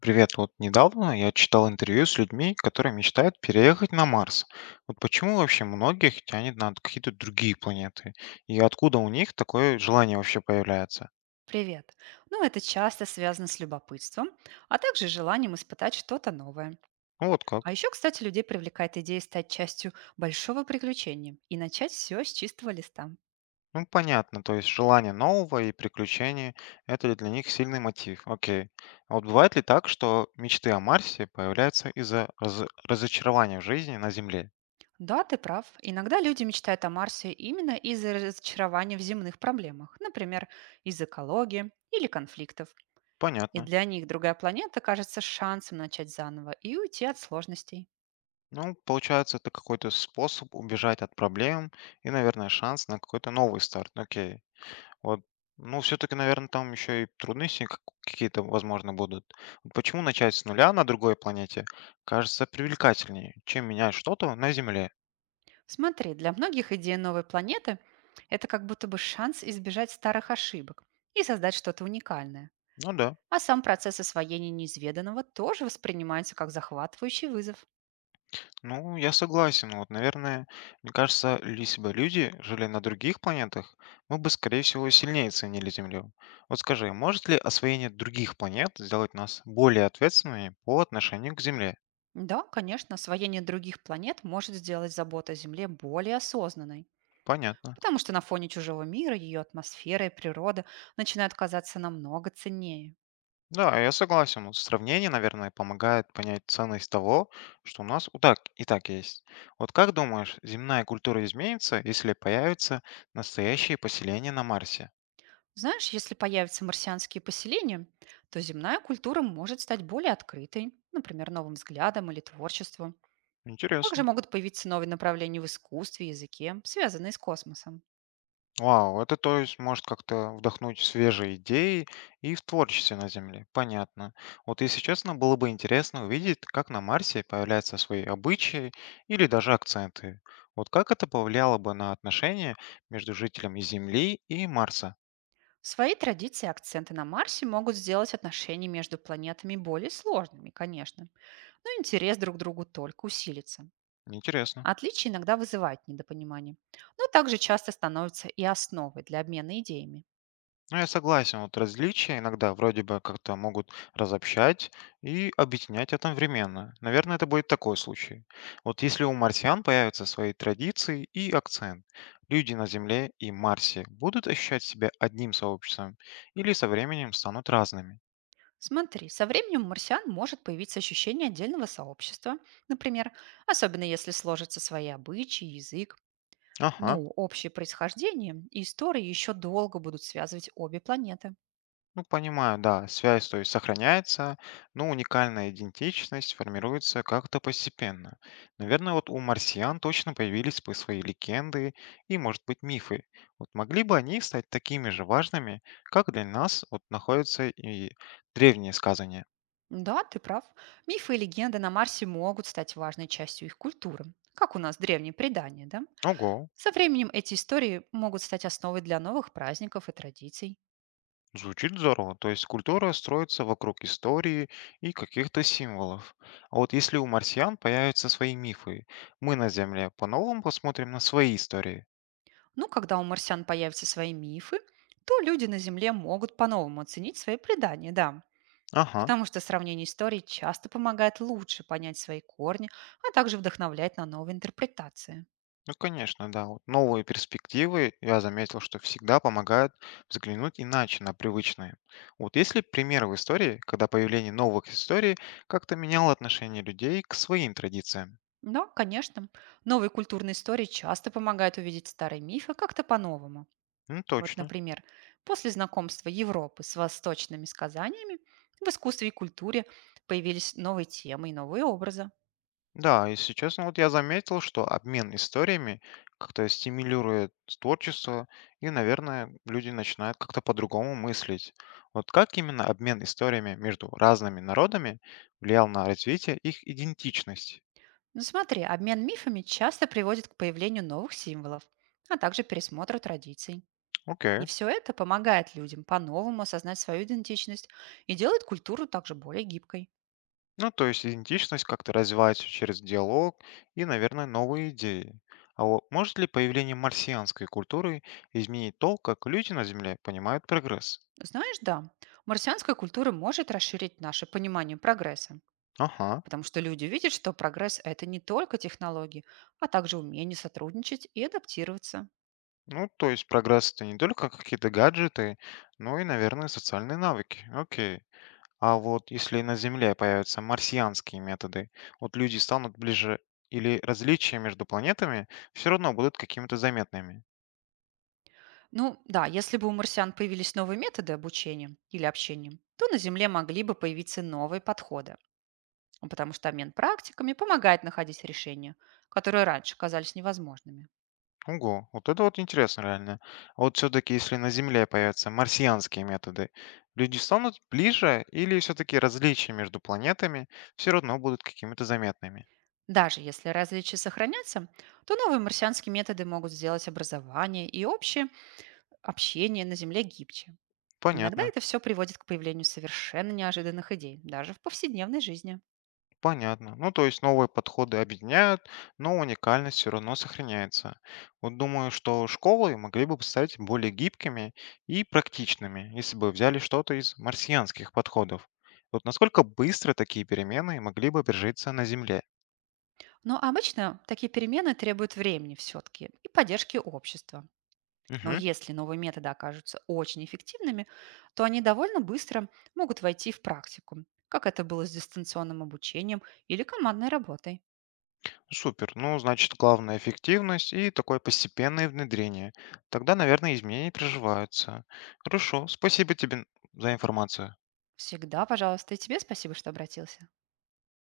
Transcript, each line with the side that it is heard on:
left: Привет, вот недавно я читал интервью с людьми, которые мечтают переехать на Марс. Вот почему вообще многих тянет на какие-то другие планеты? И откуда у них такое желание вообще появляется?
right: Привет. Ну, это часто связано с любопытством, а также желанием испытать что-то новое.
left: Ну вот
right: А
left: как?
right: еще, кстати, людей привлекает идея стать частью большого приключения и начать все с чистого листа.
left: Ну понятно, то есть желание нового и приключений – это для них сильный мотив. Окей. А вот бывает ли так, что мечты о Марсе появляются из-за разочарования в жизни на Земле?
right: Да, ты прав. Иногда люди мечтают о Марсе именно из-за разочарования в земных проблемах, например, из экологии или конфликтов. И
left: Понятно.
right: для них другая планета кажется шансом начать заново и уйти от сложностей.
left: Ну, получается, это какой-то способ убежать от проблем и, наверное, шанс на какой-то новый старт. Окей. Вот, ну, все-таки, наверное, там еще и трудности какие-то, возможно, будут. Вот почему начать с нуля на другой планете кажется привлекательнее, чем менять что-то на Земле?
right: Смотри, для многих идея новой планеты – это как будто бы шанс избежать старых ошибок и создать что-то уникальное.
left: Ну да.
right: А сам процесс освоения неизведанного тоже воспринимается как захватывающий вызов.
left: Ну, я согласен. Вот, наверное, мне кажется, если бы люди жили на других планетах, мы бы, скорее всего, сильнее ценили Землю. Вот скажи, может ли освоение других планет сделать нас более ответственными по отношению к Земле?
right: Да, конечно, освоение других планет может сделать заботу о Земле более осознанной,
left: Понятно.
right: потому что на фоне чужого мира ее атмосфера и природа начинают казаться намного ценнее.
left: Да, я согласен. Вот сравнение, наверное, помогает понять ценность того, что у нас у так, и так есть. Вот как думаешь, земная культура изменится, если появятся настоящие поселения на Марсе?
right: Знаешь, если появятся марсианские поселения, то земная культура может стать более открытой, например, новым взглядом или творчеством. Также
left: Интересно.
right: могут появиться новые направления в искусстве и языке, связанные с космосом.
left: Вау, это то есть может как-то вдохнуть свежие идеи и в творчестве на Земле. Понятно. Вот если честно, было бы интересно увидеть, как на Марсе появляются свои обычаи или даже акценты. Вот как это повлияло бы на отношения между жителями Земли и Марса?
right: В своей традиции акценты на Марсе могут сделать отношения между планетами более сложными, конечно, но интерес друг к другу только усилится.
left: Интересно.
right: Отличия иногда вызывают недопонимание, но также часто становятся и основой для обмена идеями.
left: Ну, я согласен, вот различия иногда вроде бы как-то могут разобщать и объединять одновременно. Наверное, это будет такой случай. Вот если у марсиан появятся свои традиции и акцент, люди на Земле и Марсе будут ощущать себя одним сообществом или со временем станут разными?
right: Смотри, со временем у марсиан может появиться ощущение отдельного сообщества, например, особенно если сложатся свои обычаи, язык.
left: Ага.
right: Ну, общее происхождение и истории еще долго будут связывать обе планеты.
left: Ну, понимаю, да, связь, то есть сохраняется, но уникальная идентичность формируется как-то постепенно. Наверное, вот у марсиан точно появились бы свои легенды и, может быть, мифы. Вот могли бы они стать такими же важными, как для нас вот находятся и древние сказания.
right: Да, ты прав. Мифы и легенды на Марсе могут стать важной частью их культуры, как у нас древние предания, да?
left: Ого,
right: Со временем эти истории могут стать основой для новых праздников и традиций.
left: звучит здорово. То есть культура строится вокруг истории и каких-то символов. А вот если у марсиан появятся свои мифы, мы на Земле по-новому посмотрим на свои истории.
right: Ну, когда у марсиан появятся свои мифы, то люди на Земле могут по-новому оценить свои предания, да.
left: Ага.
right: Потому что сравнение историй часто помогает лучше понять свои корни, а также вдохновлять на новые интерпретации.
left: Ну, конечно, да. Вот новые перспективы, я заметил, что всегда помогают взглянуть иначе на привычные. Вот есть ли примеры в истории, когда появление новых историй как-то меняло отношение людей к своим традициям?
right: Да, конечно. Новые культурные истории часто помогают увидеть старые мифы как-то по-новому.
left: Ну,
right: Вот,
left: точно.
right: например, после знакомства Европы с восточными сказаниями в искусстве и культуре появились новые темы и новые образы.
left: Да, если честно, вот я заметил, что обмен историями как-то стимулирует творчество, и, наверное, люди начинают как-то по-другому мыслить. Вот как именно обмен историями между разными народами влиял на развитие их идентичности?
right: Ну смотри, обмен мифами часто приводит к появлению новых символов, а также пересмотру традиций. И
left: Окей.
right: все это помогает людям по-новому осознать свою идентичность и делает культуру также более гибкой.
left: Ну, то есть идентичность как-то развивается через диалог и, наверное, новые идеи. А вот может ли появление марсианской культуры изменить то, как люди на Земле понимают прогресс?
right: Знаешь, да, марсианская культура может расширить наше понимание прогресса.
left: Ага.
right: Потому что люди видят, что прогресс – это не только технологии, а также умение сотрудничать и адаптироваться.
left: Ну, то есть прогресс это не только какие-то гаджеты, но и, наверное, социальные навыки. Окей. А вот если на Земле появятся марсианские методы, вот люди станут ближе или различия между планетами все равно будут какими-то заметными?
right: Ну да, если бы у марсиан появились новые методы обучения или общения, то на Земле могли бы появиться новые подходы. Ну, потому что обмен практиками помогает находить решения, которые раньше казались невозможными.
left: Ого, вот это вот интересно реально. А вот все-таки, если на Земле появятся марсианские методы, люди станут ближе или все-таки различия между планетами все равно будут какими-то заметными?
right: Даже если различия сохранятся, то новые марсианские методы могут сделать образование и общее общение на Земле гибче. Иногда
left: Понятно,
right: это все приводит к появлению совершенно неожиданных идей, даже в повседневной жизни.
left: понятно. Ну, то есть новые подходы объединяют, но уникальность все равно сохраняется. Вот думаю, что школы могли бы стать более гибкими и практичными, если бы взяли что-то из марсианских подходов. Вот насколько быстро такие перемены могли бы прижиться на Земле?
right: Но обычно такие перемены требуют времени все-таки и поддержки общества. Но
left: Мгм.
right: если новые методы окажутся очень эффективными, то они довольно быстро могут войти в практику, как это было с дистанционным обучением или командной работой.
left: Супер. Ну, значит, главное эффективность и такое постепенное внедрение. Тогда, наверное, изменения приживаются. Хорошо. Спасибо тебе за информацию.
right: Всегда, пожалуйста, и тебе спасибо, что обратился.